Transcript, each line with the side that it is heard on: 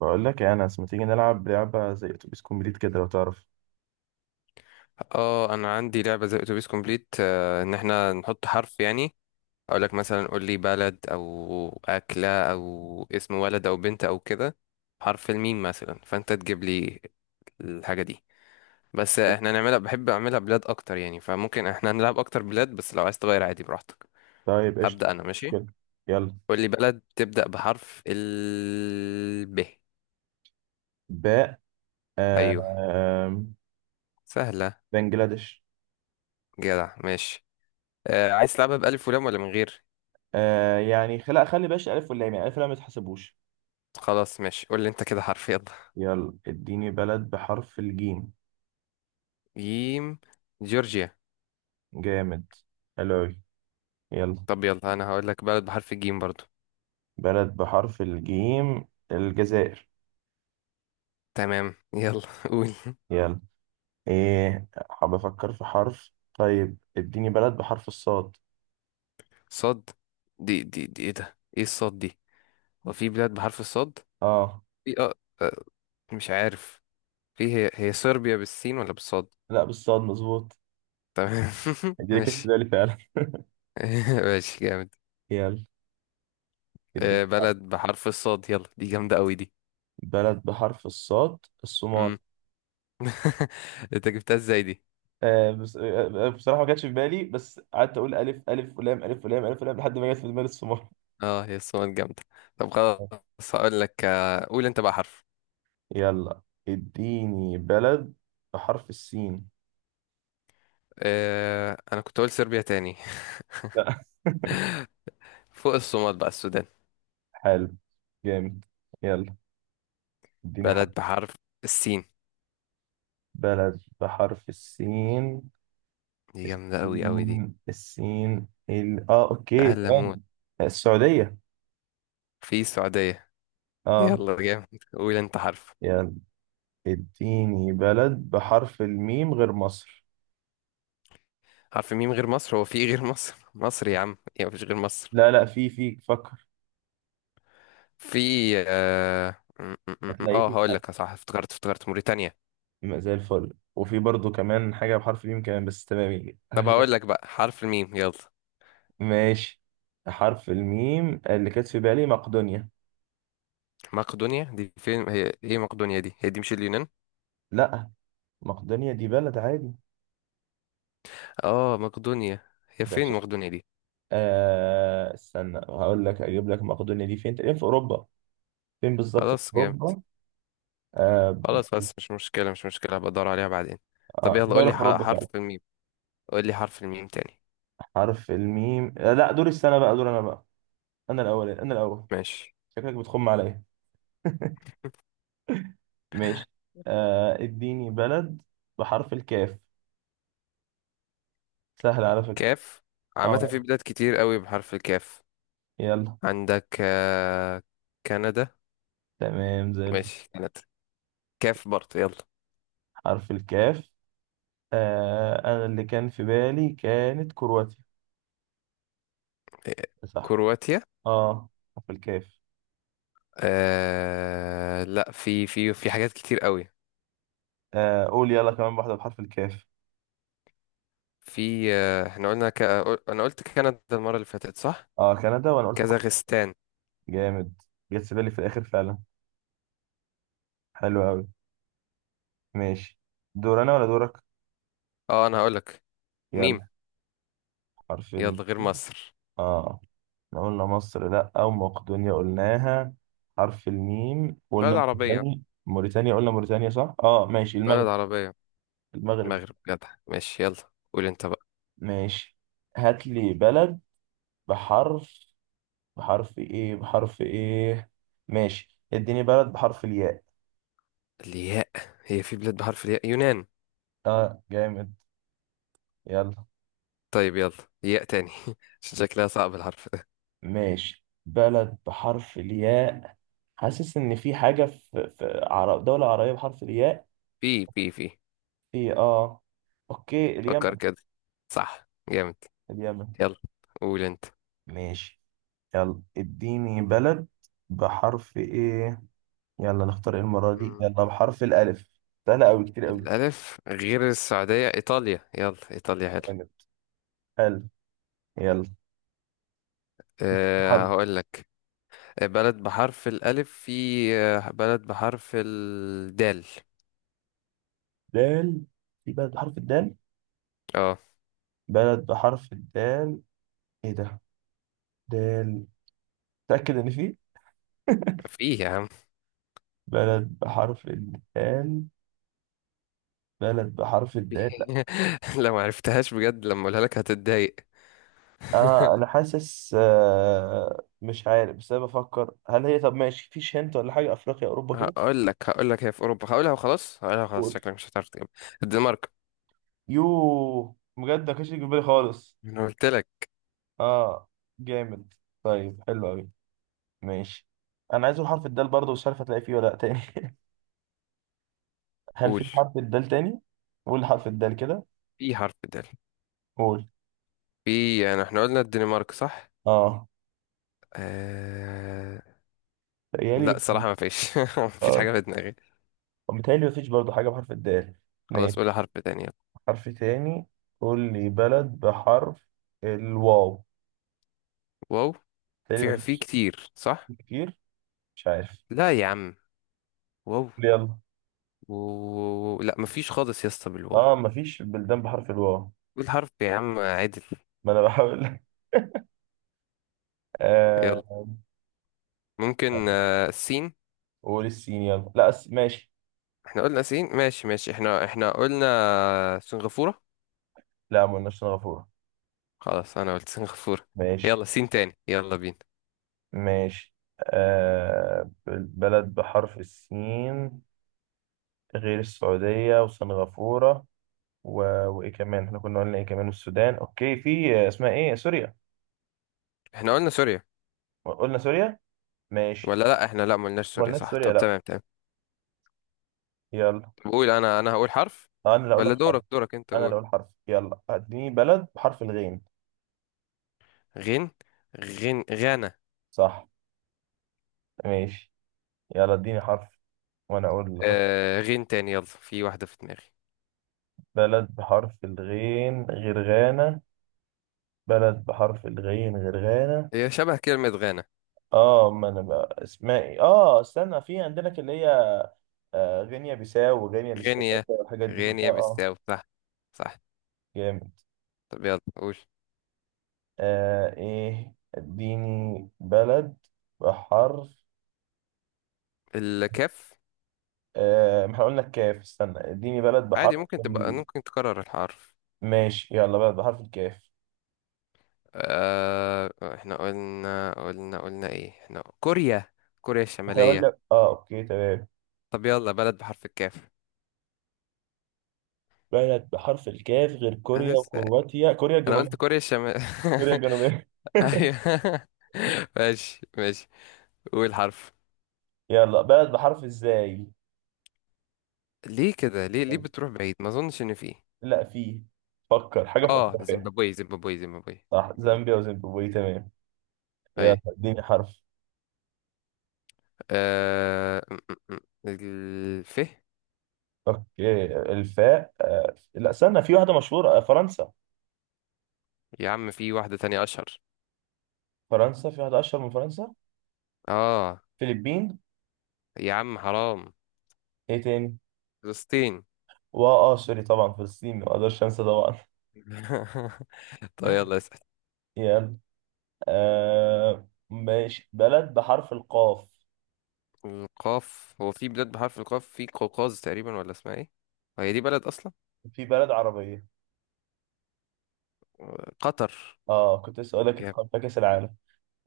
right: بقول لك يا انس، ما تيجي نلعب لعبه زي اتوبيس كومبليت كده لو تعرف؟
left: اه انا عندي لعبه زي اتوبيس كومبليت ان احنا نحط حرف يعني اقول لك مثلا. قول لي بلد او اكله او اسم ولد او بنت او كده، حرف الميم مثلا، فانت تجيب لي الحاجه دي. بس احنا نعملها، بحب اعملها بلاد اكتر يعني، فممكن احنا نلعب اكتر بلاد، بس لو عايز تغير عادي براحتك.
right: طيب، قشطه.
left: هبدا انا. ماشي.
right: مشكله. يلا.
left: قول لي بلد تبدا بحرف ال ب.
right: باء.
left: ايوه.
right: آم،
left: سهله.
right: بنجلاديش.
left: جدع ماشي. عايز تلعبها بالف ولام ولا من غير؟
right: يعني خلي باش الف واللام، يعني الف واللام ما تحسبوش.
left: خلاص ماشي. قول لي انت كده حرف، يلا.
right: يلا اديني بلد بحرف الجيم.
left: جيم. جورجيا.
right: جامد. حلو أوي. يلا.
left: طب يلا، انا هقول لك بلد بحرف الجيم برضو.
right: بلد بحرف الجيم، الجزائر.
left: تمام يلا قول.
right: يلا، ايه، حاب افكر في حرف. طيب اديني بلد بحرف الصاد.
left: صاد. دي ايه ده، ايه الصاد دي؟ هو في بلاد بحرف الصاد.
right: اه.
left: في اه. آه، مش عارف. في، هي صربيا بالسين ولا بالصاد؟
right: لا، بالصاد مظبوط.
left: تمام.
right: اديني، كانت في
left: ماشي.
right: بالي فعلا.
left: ماشي جامد.
right: يلا اديني
left: بلد بحرف الصاد، يلا، دي جامدة قوي دي.
right: بلد بحرف الصاد. الصومال.
left: مم. انت جبتها ازاي دي؟
right: بس، بصراحة ما جاتش في بالي، بس قعدت أقول ألف ألف ولام ألف ولام ألف ولام لحد ما جت في دماغي الصومال.
left: اه هي الصومال جامدة. طب خلاص هقول لك، قول انت بقى حرف.
right: يلا اديني بلد بحرف السين.
left: انا كنت اقول صربيا تاني.
right: لا.
left: فوق الصومال بقى السودان.
right: حلو، جامد. يلا اديني حرف.
left: بلد بحرف السين.
right: بلد بحرف السين.
left: دي جامدة أوي أوي دي.
right: السين اه، اوكي،
left: فهل
right: ثواني.
left: أموت.
right: السعودية.
left: في السعودية.
right: اه.
left: يلا جامد. قول أنت حرف.
right: يلا اديني بلد بحرف الميم غير مصر.
left: حرف ميم غير مصر، هو في إيه غير مصر؟ مصر يا عم، يا مفيش غير مصر.
right: لا لا، في فكر،
left: في
right: هتلاقي فيه
left: هقول
right: حاجة.
left: لك صح، افتكرت موريتانيا.
right: يبقى زي الفل، وفي برضو كمان حاجة بحرف الميم كمان، بس تمام يجي.
left: طب هقول لك بقى حرف الميم يلا.
right: ماشي. حرف الميم اللي كانت في بالي مقدونيا.
left: مقدونيا دي فين؟ هي ايه مقدونيا دي؟ هي دي مش اليونان؟
right: لا، مقدونيا دي بلد عادي.
left: اه مقدونيا هي
right: ده ش...
left: فين مقدونيا دي؟
right: آه استنى، هقول لك، اجيب لك مقدونيا دي فين. تقريبا في اوروبا. فين بالظبط في
left: خلاص جامد.
right: اوروبا؟ آه.
left: خلاص بس مش مشكلة مش مشكلة، هبقى ادور عليها بعدين. طب
right: آه،
left: يلا قول
right: دولة
left: لي
right: في اوروبا فعلا.
left: حرف الميم. قول لي حرف الميم تاني.
right: حرف الميم، لا، دور السنة بقى، دور انا بقى. انا الاول، انا الاول.
left: ماشي.
right: شكلك بتخم عليا. ماشي. آه، اديني بلد بحرف الكاف. سهل على فكرة.
left: كاف. عامة في
right: اه،
left: بلاد كتير قوي بحرف الكاف.
right: يلا.
left: عندك كندا.
right: تمام زي الفل.
left: ماشي كندا. كاف برضه يلا.
right: حرف الكاف. آه، انا اللي كان في بالي كانت كرواتيا.
left: آه،
right: صح.
left: كرواتيا.
right: اه. حرف الكاف.
left: لا، في حاجات كتير قوي.
right: آه قول يلا كمان واحدة بحرف الكاف.
left: في احنا قلنا انا قلت كندا المرة اللي فاتت صح.
right: اه، كندا، وانا قلت كرواتيا.
left: كازاخستان.
right: جامد. جت في بالي في الاخر فعلا. حلو قوي. ماشي. دور انا ولا دورك؟
left: اه انا هقولك. ميم.
right: يلا. حرف ال...
left: يلا غير مصر.
right: اه، احنا قلنا مصر، لا. او مقدونيا قلناها. حرف الميم،
left: بلد
right: قلنا
left: عربية.
right: موريتانيا. موريتانيا قلنا موريتانيا، صح. اه، ماشي،
left: بلد
right: المغرب.
left: عربية.
right: المغرب.
left: المغرب جدع ماشي، يلا قول انت بقى.
right: ماشي. هات لي بلد بحرف، بحرف ايه، بحرف ايه. ماشي اديني بلد بحرف الياء.
left: الياء. هي في بلاد بحرف الياء، يونان.
right: اه، جامد. يلا.
left: طيب يلا. ياء تاني. عشان شكلها صعب الحرف ده.
right: ماشي، بلد بحرف الياء. حاسس ان في حاجة في دولة عربية بحرف الياء.
left: بي
right: في، اه. اوكي،
left: فكر
right: اليمن.
left: كده، صح جامد.
right: اليمن.
left: يلا. قول انت.
right: ماشي. يلا اديني بلد بحرف ايه. يلا نختار ايه المرة دي.
left: مم.
right: يلا بحرف الالف. سهلة اوي، كتير اوي.
left: الألف غير السعودية، إيطاليا، يلا إيطاليا حلو.
right: جامد. الف. يلا. بحرف.
left: هقول لك بلد بحرف الألف. في بلد بحرف الدال.
right: دال. في بلد بحرف الدال.
left: اه.
right: بلد بحرف الدال، ايه ده. دال. تأكد ان فيه.
left: في يا عم.
right: بلد بحرف الدال. بلد بحرف الدال، لا.
left: في. لو ما عرفتهاش بجد لما اقولها لك هتتضايق.
right: انا حاسس، مش عارف، بس انا بفكر هل هي، طب ماشي فيش هنت ولا حاجة، افريقيا، اوروبا كده.
left: هقول لك هي في أوروبا، هقولها وخلاص، هقولها وخلاص،
right: قول.
left: شكلك مش هتعرف تجيبها. الدنمارك.
right: يوه، بجد ما كانش يجي في بالي خالص.
left: انا قلت لك.
right: اه، جامد. طيب، حلو قوي. ماشي. انا عايز اقول حرف الدال برضه، مش عارف هتلاقي فيه ولا لا تاني. هل
left: قول.
right: في حرف الدال تاني؟ قول حرف الدال كده.
left: في حرف دال.
right: قول.
left: في يعني احنا قلنا الدنمارك صح.
right: اه.
left: آه... لا
right: تخيلي.
left: الصراحة ما فيش ما فيش حاجة في دماغي.
right: ومتهيألي مفيش برضه حاجة بحرف الدال.
left: خلاص
right: ماشي.
left: قولي حرف تاني.
right: حرف تاني. قول لي بلد بحرف الواو.
left: واو.
right: متهيألي
left: في
right: مفيش.
left: كتير صح.
right: كتير. مش عارف.
left: لا يا عم. واو.
right: يلا.
left: لا ما فيش خالص يا اسطى بالواو.
right: اه، مفيش بلدان بحرف الواو.
left: قول حرف يا عم عدل.
right: ما انا بحاول.
left: يلا.
right: آه.
left: ممكن السين.
right: قول السين يلا، لا أس... ماشي.
left: احنا قلنا سين. ماشي ماشي احنا قلنا سنغافورة.
right: لا، ما قلناش سنغافورة.
left: خلاص انا قلت سنغافورة.
right: ماشي
left: يلا سين تاني، يلا بينا.
right: ماشي. آه، بلد بحرف السين غير السعودية وسنغافورة، و... وإيه كمان، احنا كنا قلنا إيه كمان، والسودان، أوكي، في آه، اسمها إيه، سوريا.
left: احنا قلنا سوريا؟
right: قلنا سوريا. ماشي.
left: ولا لا احنا لا ما قلناش سوريا
right: ولا نفس
left: صح،
right: سوريا،
left: طب
right: لا.
left: تمام تمام.
right: يلا.
left: بقول انا هقول حرف.
right: آه، انا اللي اقول
left: ولا
right: لك حرف.
left: دورك؟ دورك انت
right: انا
left: قول.
right: اللي اقول حرف، يلا اديني بلد بحرف الغين.
left: غين. غين غانا.
right: صح. ماشي. يلا اديني حرف، وانا اقول لك.
left: غين تاني يلا، في واحدة في دماغي.
right: بلد بحرف الغين غير غانا. بلد بحرف الغين غير غانا.
left: هي شبه كلمة غانا.
right: اه، ما انا بقى اسمها ايه، اه استنى، في عندنا اللي هي، آه، غينيا بيساو وغينيا الاستفاده
left: غينيا.
right: والحاجات دي كلها،
left: غينيا
right: اه.
left: بالساو صح. صح.
right: جامد.
left: طب يلا قول.
right: آه ايه، اديني بلد بحرف،
left: الكاف.
right: آه، احنا قلنا الكاف. استنى اديني بلد
left: عادي،
right: بحرف
left: ممكن تكرر الحرف.
right: ماشي. يلا، بلد بحرف الكاف.
left: آه. احنا قلنا ايه؟ احنا كوريا، كوريا
right: احنا
left: الشمالية.
right: قلنا، اه، اوكي تمام.
left: طب يلا بلد بحرف الكاف.
right: بلد بحرف الكاف غير
left: انا
right: كوريا
left: لسه.
right: وكرواتيا، كوريا
left: انا
right: الجنوبية.
left: قلت كوريا الشمال.
right: كوريا الجنوبية.
left: ايوه ماشي ماشي. قول حرف.
right: يلا، بلد بحرف ازاي.
left: ليه كده ليه بتروح بعيد؟ ما اظنش ان في.
right: لا، فيه. فكر حاجة في
left: اه
right: افريقيا.
left: زيمبابوي زيمبابوي زيمبابوي
right: صح،
left: زيمبابوي
right: زامبيا وزيمبابوي. تمام.
left: طيب.
right: يلا اديني حرف.
left: آه... م- م- م. الف.
right: اوكي، الفاء. آه، لا استنى، في واحدة مشهورة، آه، فرنسا.
left: يا عم في واحدة تانية اشهر.
right: فرنسا، في واحدة اشهر من فرنسا.
left: اه.
right: فلبين.
left: يا عم حرام.
right: ايه تاني؟
left: فلسطين.
right: واه، اه، سوري طبعا، فلسطين ما اقدرش انسى طبعا.
left: طيب يلا اسأل.
right: يلا. آه ماشي، بلد بحرف القاف.
left: القاف، هو في بلاد بحرف القاف؟ في قوقاز تقريبا، ولا اسمها ايه؟ هي دي بلد اصلا.
right: في بلد عربية.
left: قطر.
right: اه كنت لسه اقول لك،
left: جامد.
right: اتقابل كأس العالم.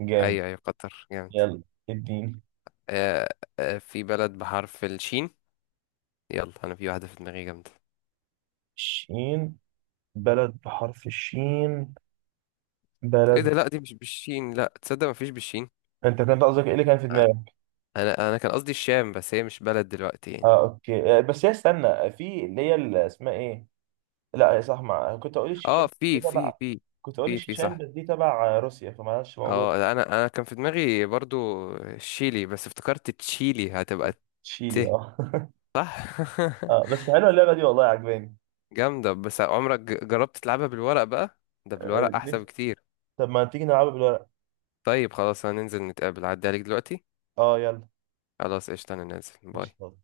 right: جامد.
left: ايوه ايوه قطر جامد.
right: يلا اديني.
left: آه... في بلد بحرف الشين. يلا انا في واحدة في دماغي جامدة.
right: شين. بلد بحرف الشين.
left: ايه ده،
right: بلد.
left: لا دي مش بالشين، لا تصدق مفيش بالشين.
right: انت كنت قصدك ايه اللي كان في دماغك؟
left: انا كان قصدي الشام، بس هي مش بلد دلوقتي يعني.
right: اه، اوكي. آه بس هي، استنى، في اللي هي، اللي اسمها ايه. لا يا صح، ما كنت اقول
left: اه
right: الشيشان، دي
left: في في
right: تبع.
left: في
right: كنت اقول
left: في في
right: الشيشان،
left: صح.
right: بس دي تبع آه، روسيا، فمعلش موجود.
left: اه لا، انا كان في دماغي برضو الشيلي، بس افتكرت تشيلي هتبقى.
right: تشيلي،
left: ت.
right: اه.
left: صح.
right: آه، بس حلوه اللعبه دي، والله عجباني.
left: جامدة، بس عمرك جربت تلعبها بالورق بقى؟ ده
right: آه
left: بالورق احسن
right: نفسي-
left: بكتير.
right: طب ما تيجي نلعبها بالورق.
left: طيب خلاص هننزل نتقابل عدي عليك دلوقتي.
right: اه، يلا.
left: خلاص قشطة، انا نازل، باي.
right: قشطة.